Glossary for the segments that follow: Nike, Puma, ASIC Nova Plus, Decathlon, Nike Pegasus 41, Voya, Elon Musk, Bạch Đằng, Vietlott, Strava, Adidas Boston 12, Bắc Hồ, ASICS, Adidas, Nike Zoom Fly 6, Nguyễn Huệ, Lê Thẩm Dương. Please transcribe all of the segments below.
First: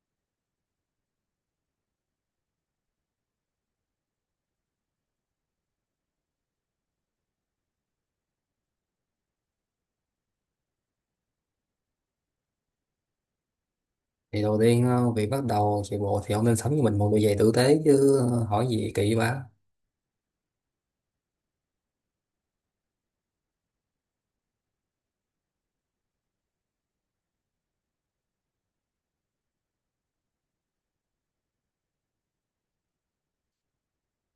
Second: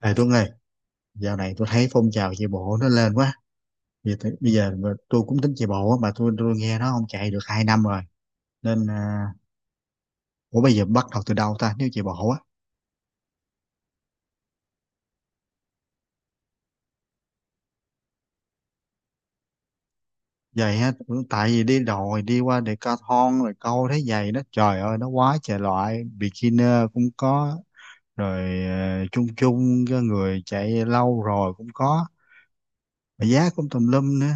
Này Tuấn ơi, dạo này tôi thấy phong trào chạy bộ nó lên quá. Bây giờ mà tôi cũng tính chạy bộ á, mà tôi nghe nó không chạy được 2 năm rồi. Nên, à, ủa bây giờ bắt đầu từ đâu ta nếu chạy bộ á? Thì đầu tiên việc bắt đầu chạy bộ thì ông nên sắm cho mình một đôi giày tử tế chứ, hỏi gì kỳ quá. Vậy á, ừ, tại vì đi đồi, đi qua Decathlon rồi câu thấy giày nó trời ơi nó quá trời loại. Beginner cũng có, rồi à, chung chung cho người chạy lâu rồi cũng có. Mà giá cũng tùm lum nữa.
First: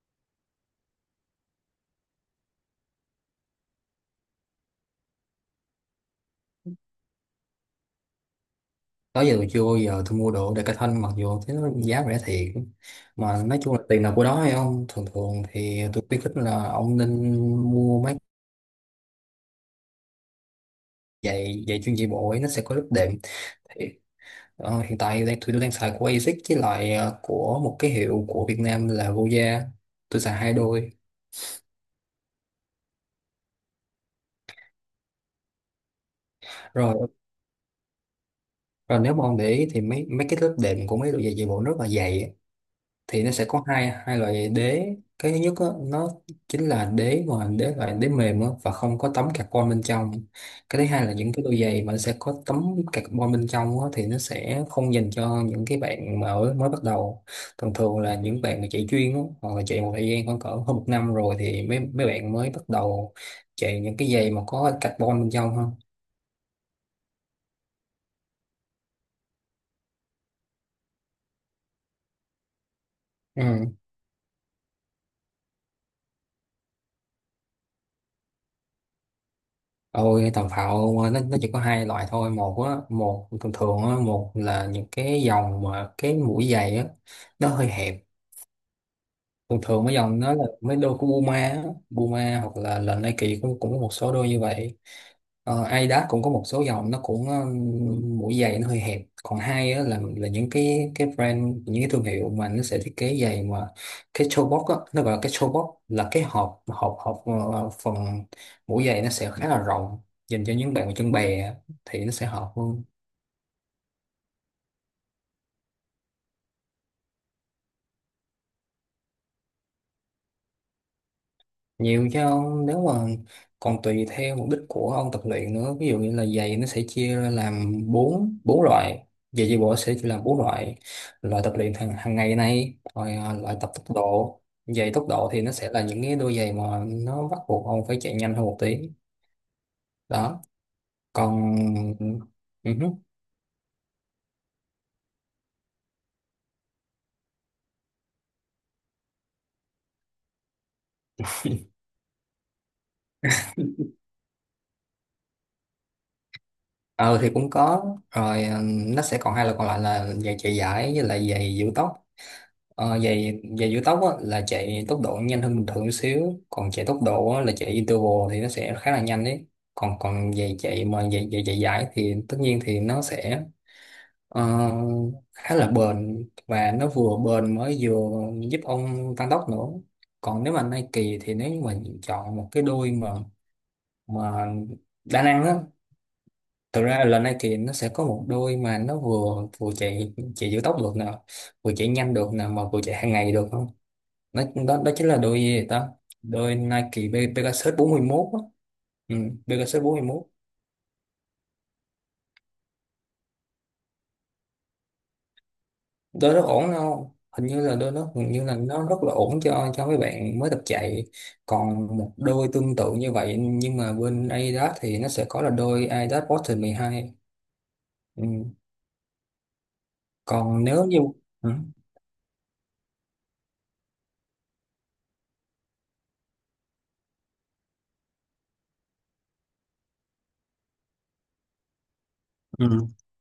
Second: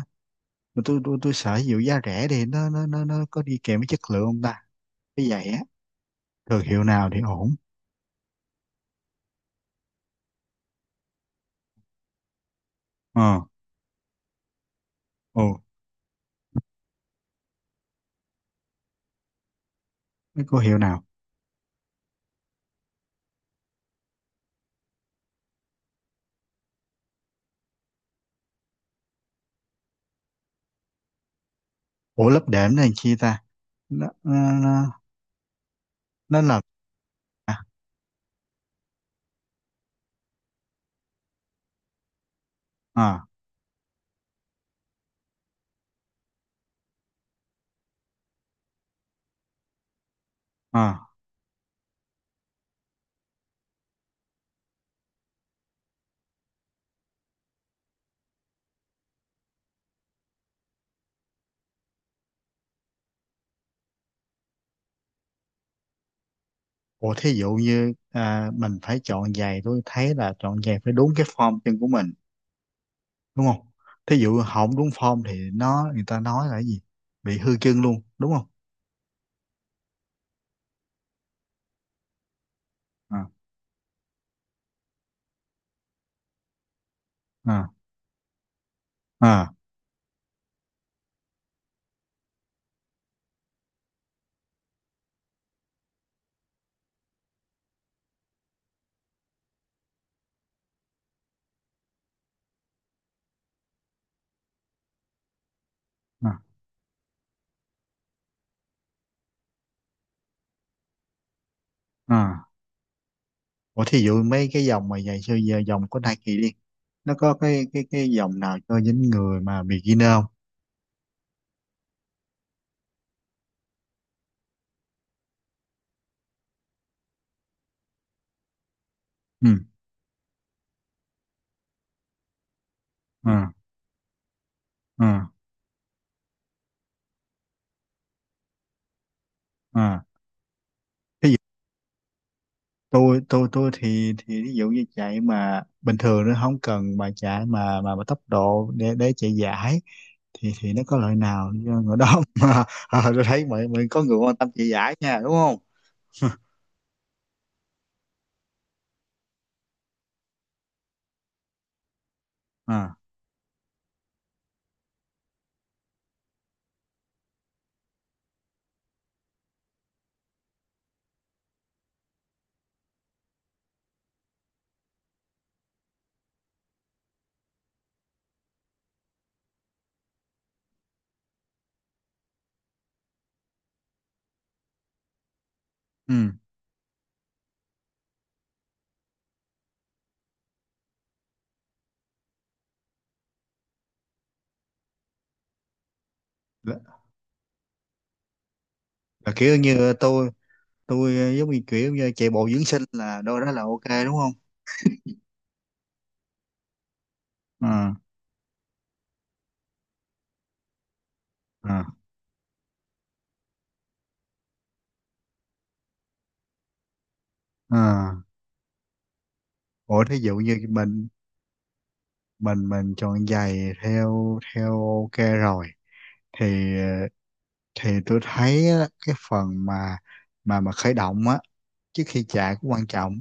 Mà tôi sợ dụ giá rẻ thì nó có đi kèm với chất lượng không ta? Cái giày á, thương hiệu nào thì ổn? Đó giờ tôi chưa bao giờ tôi mua đồ Decathlon, mặc dù thế nó giá rẻ thiệt. Ờ. Mà nói chung là tiền nào của đó hay không, thường thường Ồ, thì tôi khuyến khích là ông nên mua mấy cái cô hiệu nào? giày giày chuyên chạy bộ ấy, nó sẽ có lớp đệm. Thì, hiện tại tôi đang xài của ASICS với lại của một cái hiệu của Việt Nam là Voya. Tôi xài hai đôi Ủa lớp đệm nó làm chi ta? Nó, nó, nó, nó là... rồi. À, Rồi nếu mà ông để ý thì mấy mấy cái lớp đệm của mấy đôi giày chạy bộ rất là dày. Thì à, nó sẽ có hai hai loại đế. Cái thứ nhất á, nó chính là đế mà đế loại đế mềm á, và không có tấm carbon bên trong. Cái thứ hai à. là những cái đôi giày mà nó sẽ có tấm carbon bên trong á, thì nó sẽ không dành cho những cái bạn mà ở mới bắt đầu. Thường thường là những bạn mà chạy chuyên á, hoặc là chạy một thời gian khoảng cỡ hơn một năm rồi thì mấy mấy bạn mới bắt đầu chạy những cái giày mà có carbon bên trong ha. Ủa thí dụ như à, mình phải chọn giày tôi thấy là chọn giày phải đúng cái form chân của mình, đúng không? Ừ. Thí dụ không đúng form thì nó người ta nói là cái gì? Bị hư chân luôn đúng không? Ôi tàu phạo mà nó chỉ có hai loại thôi, một á, một À, thường thường á, một là những cái dòng mà cái mũi giày á nó hơi à, hẹp. à, Thường thường mấy dòng nó là mấy đôi của Puma á, Puma hoặc là Nike cũng cũng có một số đôi như vậy. Adidas cũng có một số dòng nó cũng mũi giày nó hơi hẹp. Còn hai á, là những cái brand, những cái thương hiệu mà nó sẽ thiết kế giày mà cái toe box á, nó gọi là cái toe box là cái à, hộp hộp hộp phần mũi giày nó sẽ khá là rộng, dành cho những bạn mà chân bè á, thì nó sẽ à. hợp hơn. Ủa thí dụ mấy cái dòng mà giày siêu giờ dòng của Nike đi, nó có cái dòng nào cho những người mà beginner không? Nhiều chứ ông, nếu mà còn tùy theo mục đích của ông tập luyện nữa. Ví dụ như là giày nó sẽ chia ra làm bốn bốn loại, giày chạy Ừ, bộ sẽ chia làm bốn loại. Loại tập luyện hàng hàng ngày này, rồi à, loại tập tốc độ. Giày tốc độ à, thì nó sẽ là những cái đôi giày mà nó bắt buộc ông phải chạy nhanh hơn một tí. à. Đó, còn ừ hứ. Tôi thì ví dụ như chạy mà bình thường nó không cần mà chạy mà tốc độ để chạy giải thì nó có lợi nào cho người đó mà à, tôi thấy mọi mọi có người quan tâm chạy giải nha đúng không? Ờ thì cũng có rồi, nó sẽ còn hai loại còn lại là giày chạy giải với lại giày giữ tóc. À, Giày giày giữ tóc á, là chạy tốc độ nhanh hơn bình thường xíu. Còn chạy tốc độ á, là chạy interval thì nó sẽ khá là nhanh đấy. Còn còn giày chạy mà giày giày chạy dài thì tất nhiên thì nó sẽ ờ, khá là bền, và nó vừa bền mới vừa giúp ông tăng tốc nữa. Còn nếu mà Nike, thì nếu như mà chọn một cái đôi mà đa năng á, ừ. thực ra là Nike nó sẽ có một đôi mà nó vừa vừa chạy chạy giữ tốc được nè, vừa chạy nhanh được nè, mà vừa chạy hàng ngày được. Đó, chính là đôi gì vậy ta, đôi là, Nike Pegasus 41 á. Ừ, là kiểu Pegasus như 41, tôi ờ, giống như kiểu như chạy bộ dưỡng sinh là đôi đó là ok đúng không? đôi rất ổn không, hình như là đôi À, nó, hình như là nó rất là ổn cho mấy bạn mới tập chạy. à, Còn một đôi tương tự như vậy nhưng mà bên Adidas thì nó sẽ có là đôi Adidas Boston 12. à. Ừ. Ủa thí dụ như Còn nếu như... mình Ừ. mình chọn giày theo theo ok rồi, thì ờ, thì tôi thấy á, cái phần mà khởi động á trước khi chạy cũng quan Ừ. trọng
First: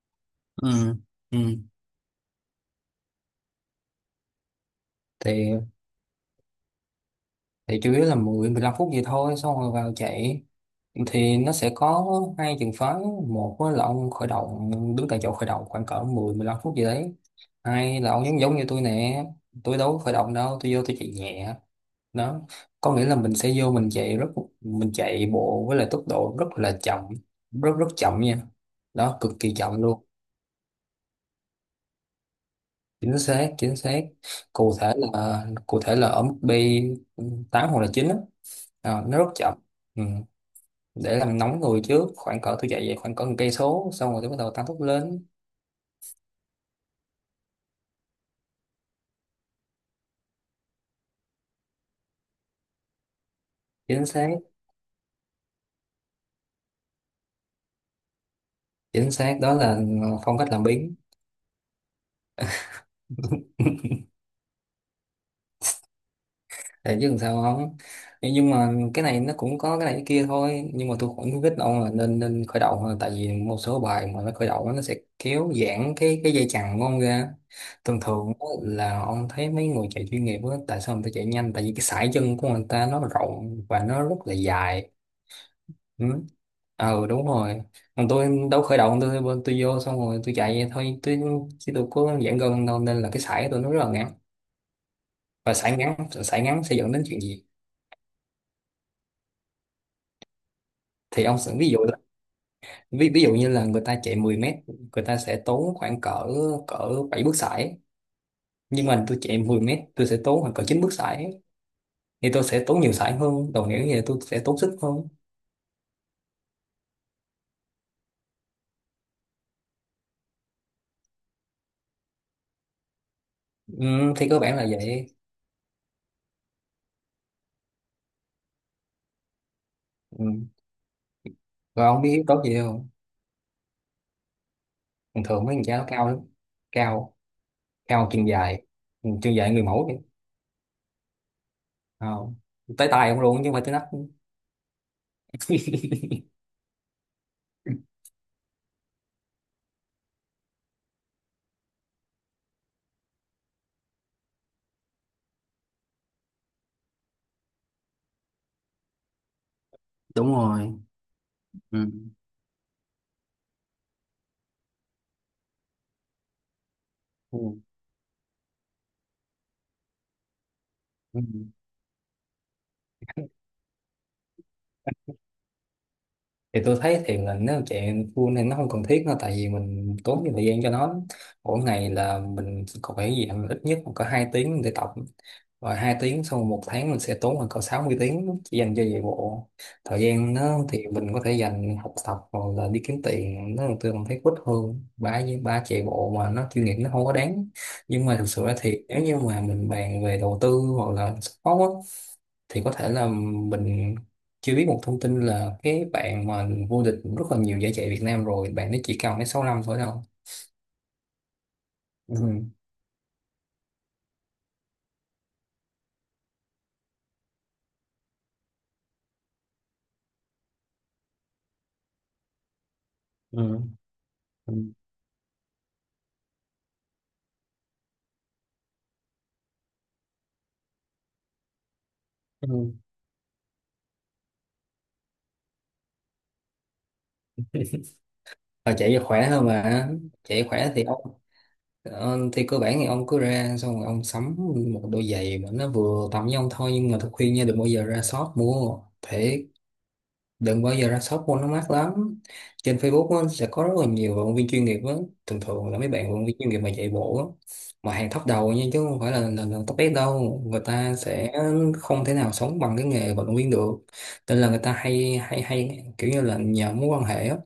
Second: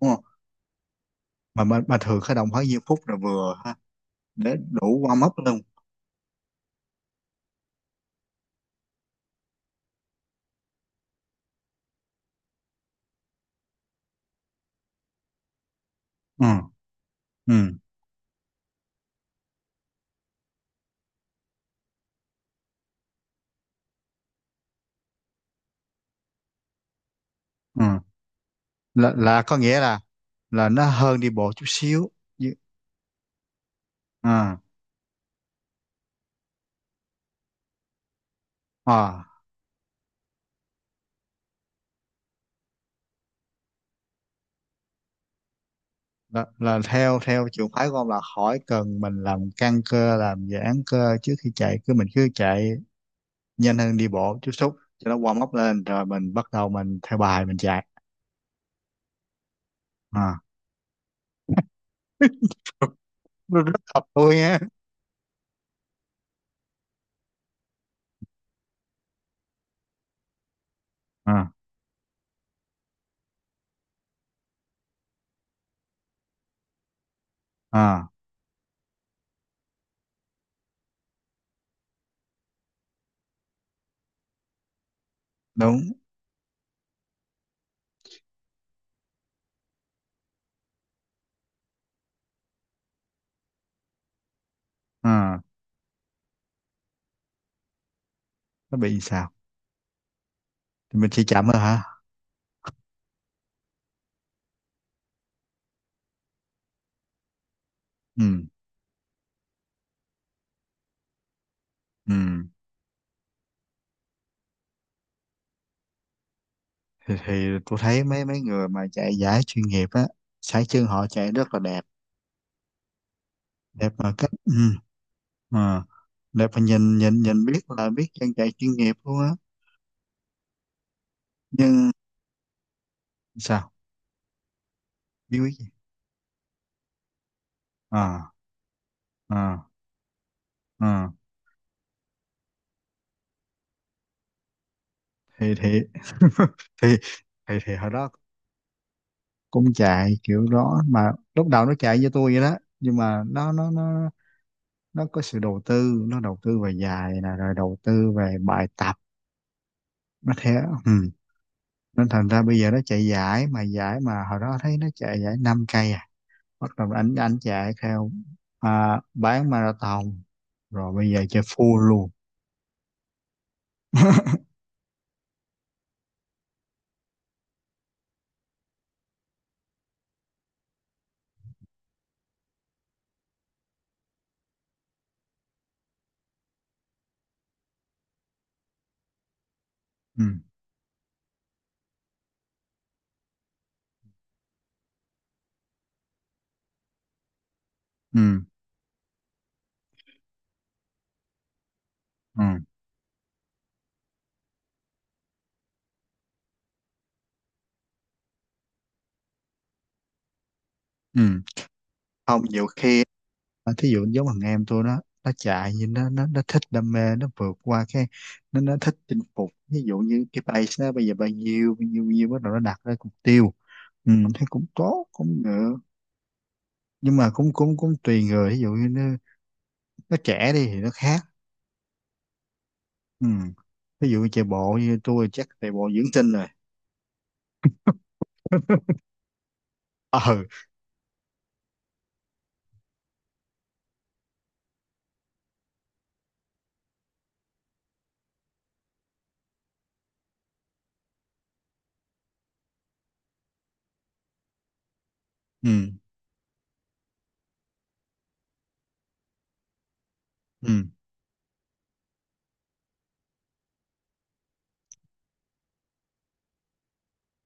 đúng không? Ừ. Ừ. Mà thường khởi động khoảng nhiêu phút là vừa ha, để đủ warm up thì luôn? thì chủ yếu là mười, mười lăm phút gì thôi xong rồi vào chạy. Thì nó sẽ có hai trường phái. Một á là ông khởi động, đứng tại chỗ khởi động khoảng cỡ mười, Ừ, mười lăm phút gì đấy. ừ, Hai là ông giống giống như tôi nè, tôi đâu có khởi động đâu, tôi vô tôi chạy nhẹ. Đó, có nghĩa là mình sẽ vô mình chạy rất... mình chạy bộ với lại tốc độ rất là chậm, rất ừ. rất chậm nha. là, Đó, cực là kỳ có nghĩa chậm luôn. là nó hơn đi bộ chút xíu. Chứ- Chính xác, chính xác. À, Cụ thể là ở mức B 8 hoặc là 9 á. Ờ, nó à. rất chậm. Ừ. Để làm nóng người trước, khoảng cỡ tôi chạy về khoảng cỡ một cây số xong rồi tôi bắt đầu tăng tốc lên. Là theo theo trường phái của ông là khỏi cần mình làm căng cơ làm giãn cơ trước khi chạy, cứ mình cứ chạy nhanh hơn Chính đi xác, bộ chút xíu cho nó warm up lên rồi mình bắt đầu mình theo bài mình chạy? chính xác, đó là phong À, cách làm biếng. nó rất hợp tôi á. Để chứ làm sao không, nhưng mà cái này nó cũng có cái này cái kia thôi, nhưng mà tôi cũng khuyến À, khích ông là nên nên khởi động thôi. Tại vì một số bài mà nó khởi động á, nó sẽ kéo giãn cái dây chằng của ông ra. Thường à, thường á, là ông thấy mấy người chạy chuyên nghiệp á, tại sao người ta chạy nhanh? Tại vì cái sải chân của người ta nó rộng và nó rất là dài. đúng. Ừ. Ờ, đúng rồi. Còn tôi đâu khởi động, tôi vô xong rồi tôi chạy vậy thôi, tôi chứ tôi có giãn gân đâu, nên là cái sải của tôi nó rất là ngắn. À, Và sải ngắn, sải ngắn sẽ dẫn đến chuyện gì? nó bị sao? Thì mình chỉ Thì ông chậm sẽ... thôi hả? Ví dụ như là người ta chạy 10 mét, người ta sẽ tốn khoảng cỡ cỡ 7 bước sải. Ừ, Nhưng mà tôi chạy 10 mét, tôi sẽ tốn khoảng cỡ 9 bước sải. ừ. Thì tôi sẽ tốn nhiều sải hơn, đồng nghĩa như là tôi sẽ tốn sức hơn. Thì tôi thấy mấy mấy người mà chạy giải chuyên nghiệp á, sải chân họ chạy rất là đẹp. Đẹp mà Ừ, thì cách, cơ ừ, bản là vậy. à, đẹp mà nhìn nhìn nhìn biết là biết chân chạy chuyên nghiệp luôn á. Ừ. Rồi Nhưng ông biết tốt gì không, sao? thường Biết thường biết mấy thằng gì? cha nó cao lắm. Cao, cao chân À, dài. Ừ, chân dài người à, mẫu đi. à. à, Tới tay ông luôn chứ không phải tới nách. Thì thì thì hồi đó cũng chạy kiểu đó mà lúc đầu nó chạy với tôi vậy đó, nhưng mà nó có sự đầu tư, nó đầu tư về dài nè rồi đầu tư về bài tập. Nó Đúng thế. rồi. Ừ. Nên thành ra bây giờ nó chạy giải mà, giải mà hồi đó thấy nó chạy giải 5 cây à, bắt đầu ảnh ảnh chạy theo. À, bán marathon. Rồi bây Ừ. giờ chơi full luôn. Thì tôi thấy thì là nếu chạy full thì nó không cần thiết nữa, tại vì mình tốn nhiều thời gian cho nó. Mỗi ngày là mình còn phải gì ít nhất còn có 2 tiếng để tập. Rồi 2 tiếng, xong rồi một tháng mình sẽ tốn khoảng cỡ 60 tiếng chỉ dành cho chạy bộ. Thời Ừ. gian nó thì mình có thể dành học tập hoặc là đi kiếm tiền, nó tôi còn thấy quýt hơn. Ba với ba chạy bộ mà nó chuyên nghiệp nó không có đáng. Nhưng mà thực Ừ. sự ra thì nếu như mà mình bàn về đầu tư hoặc là sport á, Ừ. thì có thể là mình chưa biết một thông tin là cái bạn mà vô địch rất là nhiều giải chạy Việt Nam rồi, bạn ấy chỉ cần mấy 6 năm thôi đâu. Ừ. Không Ừ. nhiều khi. Mà thí dụ giống thằng em tôi nó chạy như nó thích đam mê nó vượt qua cái, nó thích chinh phục ví dụ như cái base nó bây giờ bao nhiêu bao nhiêu bao nhiêu bắt đầu nó đặt ra mục tiêu. Ừ. Ừ, thấy Ừ. cũng tốt cũng được. Nhưng mà cũng cũng cũng tùy người, ví dụ như nó trẻ đi thì nó khác. Ừ. Ừ. Ví dụ như chạy bộ như tôi chắc chạy bộ dưỡng tinh rồi. Ờ, chạy cho khỏe hơn mà. Ờ. Chạy khỏe thì ok. Thì cơ bản thì ông cứ ra, xong rồi ông sắm một đôi giày mà nó vừa tầm với ông thôi. Nhưng mà tôi khuyên nha, đừng bao giờ ra shop mua thế, đừng bao giờ ra shop mua, nó mắc lắm. Trên Facebook á, sẽ có rất là nhiều vận động viên chuyên nghiệp á, thường thường là mấy Ừ, bạn vận động viên chuyên nghiệp mà chạy bộ á, mà hàng top đầu nha, chứ không phải là top S đâu. Người ừ, ta sẽ không thể nào sống bằng cái nghề vận động viên được, nên là người ta hay hay hay kiểu như là nhờ mối quan hệ á,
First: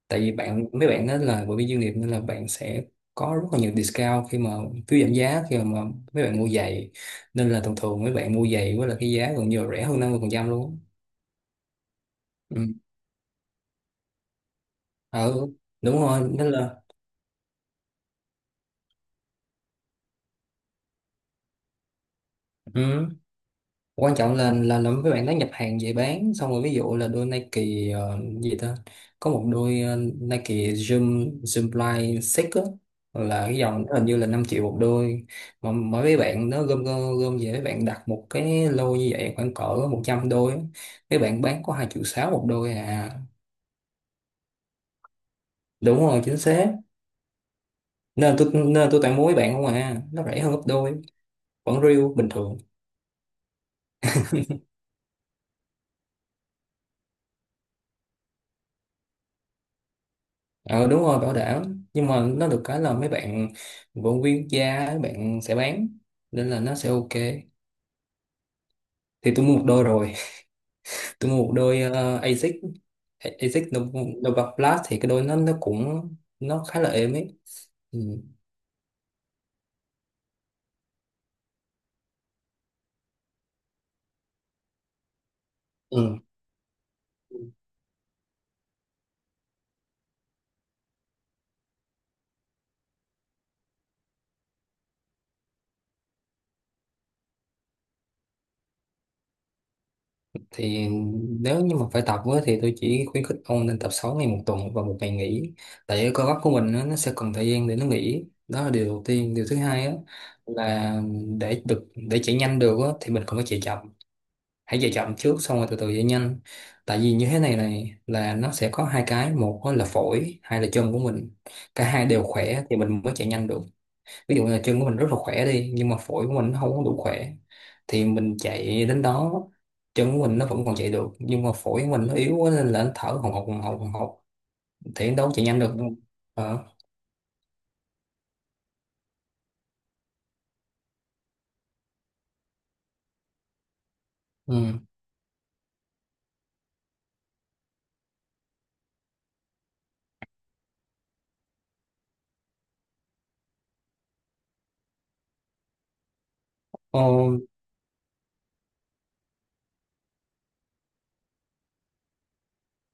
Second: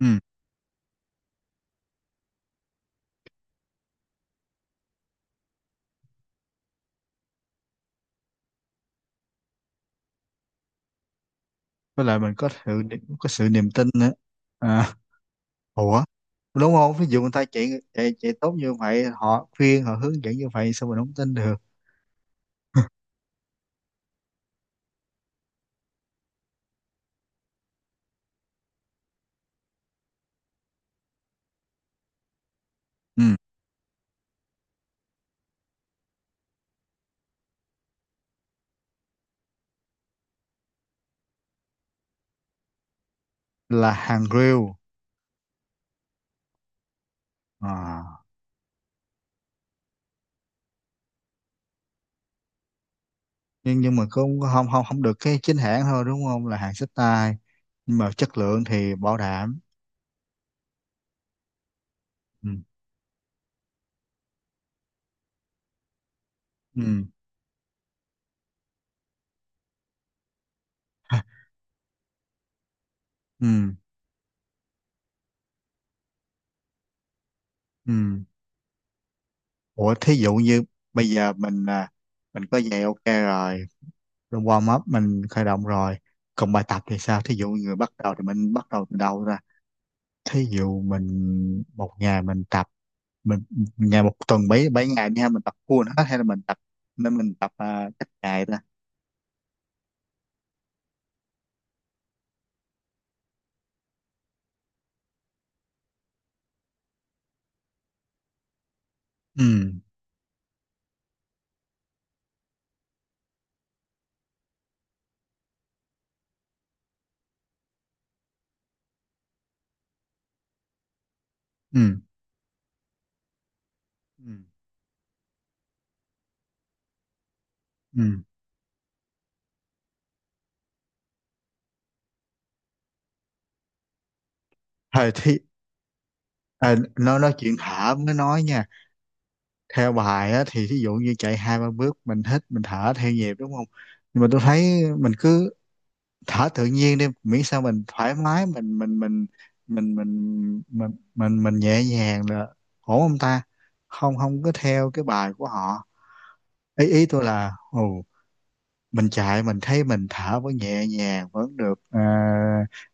ừ. tại vì mấy bạn đó là bởi vì doanh nghiệp, nên là bạn sẽ có rất là nhiều discount khi mà... phiếu giảm giá khi mà mấy bạn mua giày, nên là thường thường mấy bạn mua giày với là cái giá gần như là rẻ hơn 50% luôn. Với lại mình Ừ. Có sự niềm tin nữa. À, Ừ, đúng ủa, rồi, nên đúng là... không, ví dụ người ta chạy chạy chạy tốt như vậy họ khuyên họ hướng dẫn như vậy sao mình không tin được? Ừ. Quan trọng là làm với bạn đó nhập hàng về bán, xong rồi ví dụ là đôi Nike, gì ta, có một đôi Nike Zoom Zoom Fly 6 á, Ừ. là cái dòng đó hình như là 5 triệu một đôi. Mà mỗi mấy bạn nó gom gom gom về, mấy bạn đặt một cái lô như vậy khoảng cỡ 100 đôi á, mấy bạn bán có 2,6 triệu một đôi à. Là hàng real. Đúng rồi, chính xác. À. Nên tôi tặng mua mấy bạn không à, nó rẻ hơn gấp đôi, vẫn riêu bình thường. Nhưng mà không không không không được cái chính hãng thôi đúng không, là hàng xách tay, nhưng mà chất lượng thì bảo đảm. Ờ Đúng rồi, bảo đảm, nhưng mà nó Ừ. được cái là mấy bạn vận viên quốc gia ấy, bạn sẽ bán, nên là nó sẽ Ừ. ok. Thì tôi mua một đôi rồi. Tôi mua một đôi ASIC, ASIC Ừ. Nova Nova Plus, thì cái đôi nó cũng, nó khá là êm ấy. Ừ. Ừ. Ủa thí dụ như bây giờ mình à, mình có giày ok rồi, rồi warm up mình khởi động rồi, Ừ. còn bài tập thì sao, thí dụ người bắt đầu thì mình bắt đầu từ đâu ra? Thí dụ mình một ngày mình tập, mình ngày một tuần bảy bảy ngày nha, mình tập full hết hay là mình tập nên mình tập à, cách ngày ta? Thì nếu như mà phải tập á, thì tôi chỉ khuyến khích ông nên tập 6 ngày một tuần và một ngày nghỉ. Tại cái cơ bắp của mình á, nó sẽ cần thời gian để nó nghỉ, đó là điều đầu tiên. Điều thứ Ừ, hai á, là để chạy nhanh được á, thì mình còn phải chạy chậm. Hãy chạy chậm trước xong rồi từ từ chạy nhanh. Tại vì như thế này này, là nó sẽ có hai cái, một á là phổi, hai là chân của mình. Cả ừ, hai đều khỏe thì mình mới chạy nhanh được. ừ, Ví dụ như là chân của mình rất là khỏe đi, nhưng mà phổi của mình nó không có đủ khỏe, thì ừ. mình chạy đến đó, chân của mình nó vẫn còn chạy được nhưng mà phổi của mình nó yếu quá, nên là nó thở hồng hộc hồng hộc hồng hộc, thì Thời đến đâu thì chạy nhanh được. Ờ. à, nó nói chuyện thở mới nói nha. Theo bài á, thì thí dụ như chạy hai ba bước mình hít mình thở theo nhịp đúng không? Nhưng mà tôi thấy Ừ. mình cứ thở tự nhiên đi, miễn sao mình thoải mái mình nhẹ nhàng là ổn không ta, không không có theo cái bài của họ? Ý Ờ, ý tôi là, ừ, mình chạy mình thấy mình thở vẫn nhẹ nhàng vẫn được ờ,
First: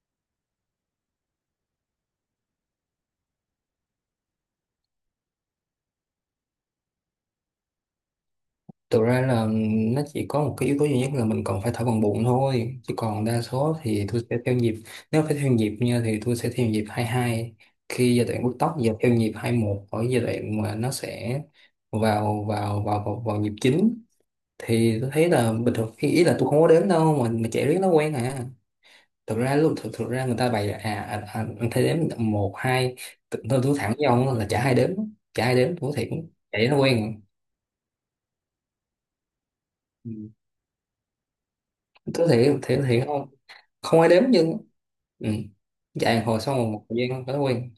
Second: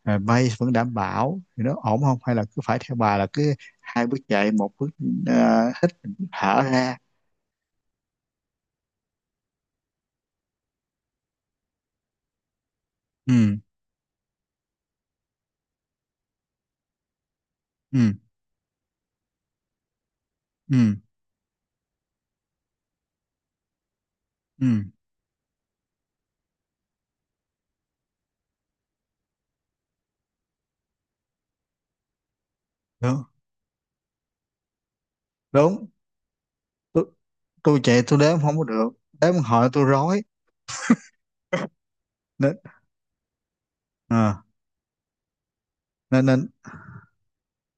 ờ, pace vẫn đảm bảo thì nó ổn không, hay là cứ phải theo bà là cứ hai bước chạy một bước, ờ, hít, thở ra? thực ra là nó chỉ có một cái yếu tố duy nhất là mình còn phải thổi bằng bụng thôi, chứ còn đa Ừ, số thì tôi sẽ theo nhịp. Nếu phải theo nhịp nha, thì tôi sẽ theo nhịp 22 ừ, khi giai đoạn bứt tốc, và theo nhịp 21 ở giai đoạn mà nó ừ, sẽ vào vào vào vào, vào nhịp chính. ừ, Thì tôi thấy là bình thường, khi ý là tôi không có đếm đâu, mà chạy riết nó quen à. Thực ra lúc... thực ra người ta bày là anh thấy đếm một hai. đúng, Tôi thẳng với ông là chả ai đếm, chả ai đếm đúng. tôi thiệt, chạy nó quen tôi, à. tôi chạy tôi đếm không có được, đếm hỏi tôi rối. Ừ. Tôi Nên thiệt, thiệt thiệt không, không ai đếm à, nhưng... Ừ. Dạy nên hồi nên sau một thời gian thói quen.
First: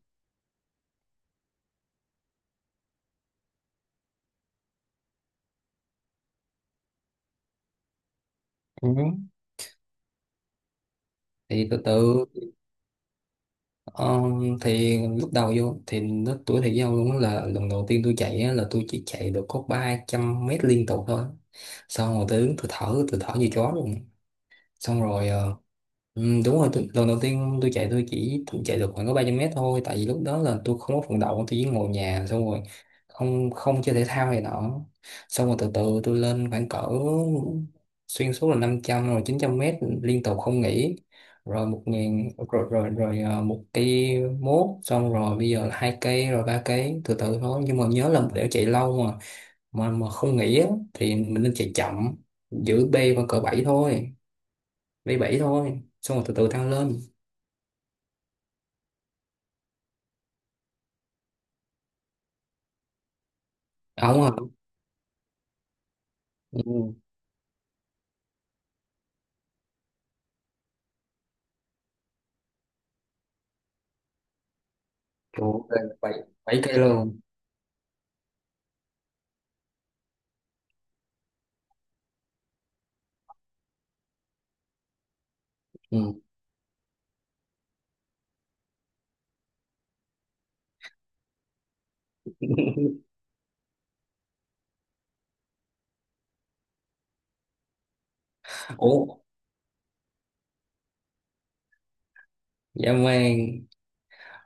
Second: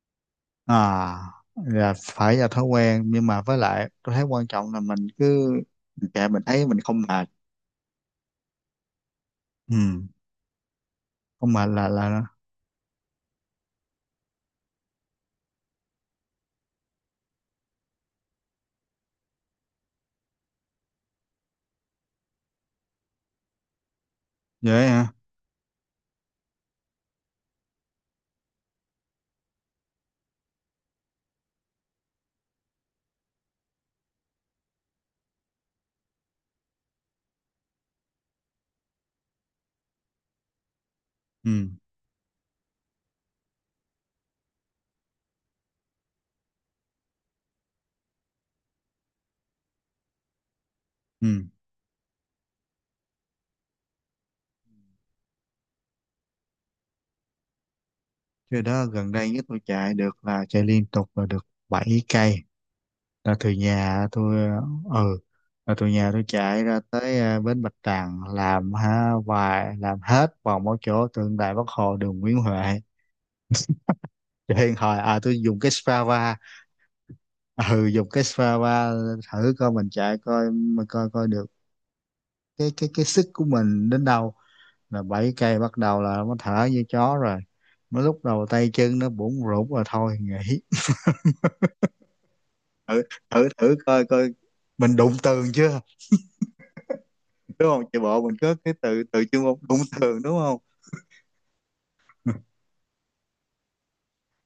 à là phải là thói quen, nhưng mà với lại tôi thấy quan trọng là mình cứ mình chạy mình thấy mình không mệt. Ừ. Ừ. Không mệt Thì từ là là. từ. ờ, thì lúc đầu vô thì nó tuổi thầy giao luôn á. Là lần đầu tiên tôi chạy á, là tôi chỉ chạy được có 300 mét liên tục thôi, xong rồi tôi đứng tôi thở như chó luôn. Vậy Xong hả? rồi ừ, đúng rồi, tôi, lần đầu tiên tôi chạy tôi chỉ chạy được khoảng có 300 mét thôi, tại vì lúc đó là tôi không có vận động, tôi chỉ ngồi nhà xong rồi không không chơi thể thao này nọ. Xong rồi từ từ tôi lên khoảng cỡ, xuyên suốt là 500 rồi 900 mét liên tục không nghỉ, Ừ. rồi 1.000 rồi rồi rồi một cây mốt, xong rồi bây giờ là hai cây rồi ba cây, từ từ thôi. Nhưng mà nhớ là để chạy lâu mà mà không nghỉ á, thì mình Ừ. nên chạy chậm, giữ B vào cỡ 7 thôi, b bảy thôi, xong rồi từ từ tăng lên. Cái đó gần đây nhất tôi chạy được là chạy liên tục là được 7 cây, là từ nhà Ông hả? tôi ờ, ừ, là từ nhà tôi chạy ra Ừ. tới ờ, bến Bạch Đằng làm ha vài làm hết vòng một chỗ tượng đài Bắc Hồ đường Nguyễn Huệ. Cho nên hồi à tôi dùng Ủa, cái bảy, Strava. 7 cây luôn. Ừ, dùng cái Strava thử coi mình chạy coi mà coi coi được cái sức của mình đến đâu. Là 7 cây bắt đầu là Ừ. nó thở như chó rồi, mới lúc đầu tay chân nó bủn rủn rồi thôi nghỉ. Thử, thử coi coi mình đụng tường chưa, đúng không, chạy bộ mình có cái từ Ủa, từ chuyên môn đụng tường đúng không? dạ mang.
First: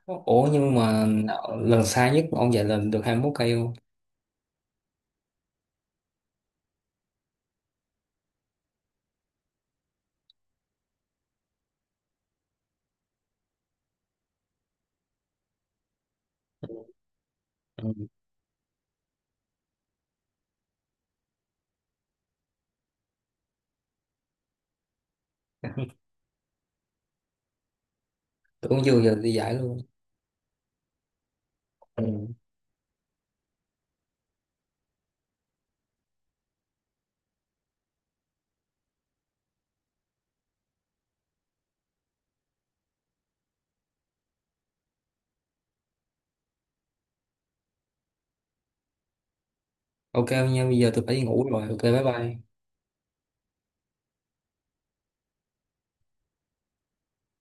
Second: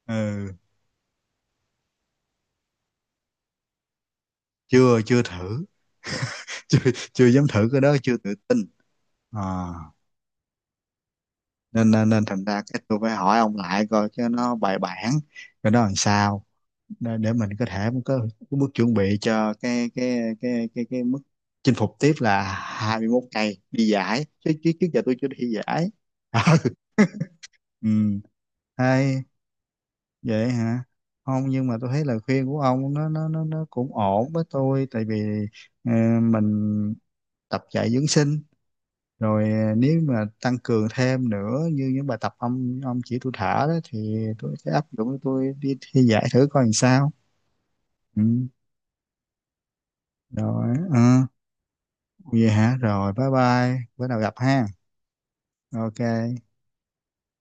Ủa Ừ, nhưng mà lần xa nhất ông giải lần được 21 cây không? chưa chưa thử. Chưa, chưa dám thử cái đó chưa tự tin. À, nên, nên nên thành ra cái tôi phải hỏi ông lại coi cho nó bài bản cái đó làm sao, để mình có Ừ. thể có cái bước chuẩn bị cho cái mức chinh phục tiếp là 21 ngày đi giải, chứ chứ trước giờ tôi chưa đi giải. Ừ. Tưởng chưa giờ Hay đi giải luôn. vậy hả? Không nhưng mà tôi Ừ. thấy lời khuyên của ông nó cũng ổn với tôi, tại vì ờ, mình tập chạy dưỡng sinh rồi ờ, nếu mà tăng cường thêm nữa như những bài tập ông chỉ tôi thả đó thì tôi sẽ áp dụng tôi đi thi giải thử coi làm sao. Ừ. Ok nha, Rồi bây giờ tôi phải đi ờ, ngủ rồi. Ok, bye bye. vậy hả, rồi bye bye bữa nào gặp ha, ok.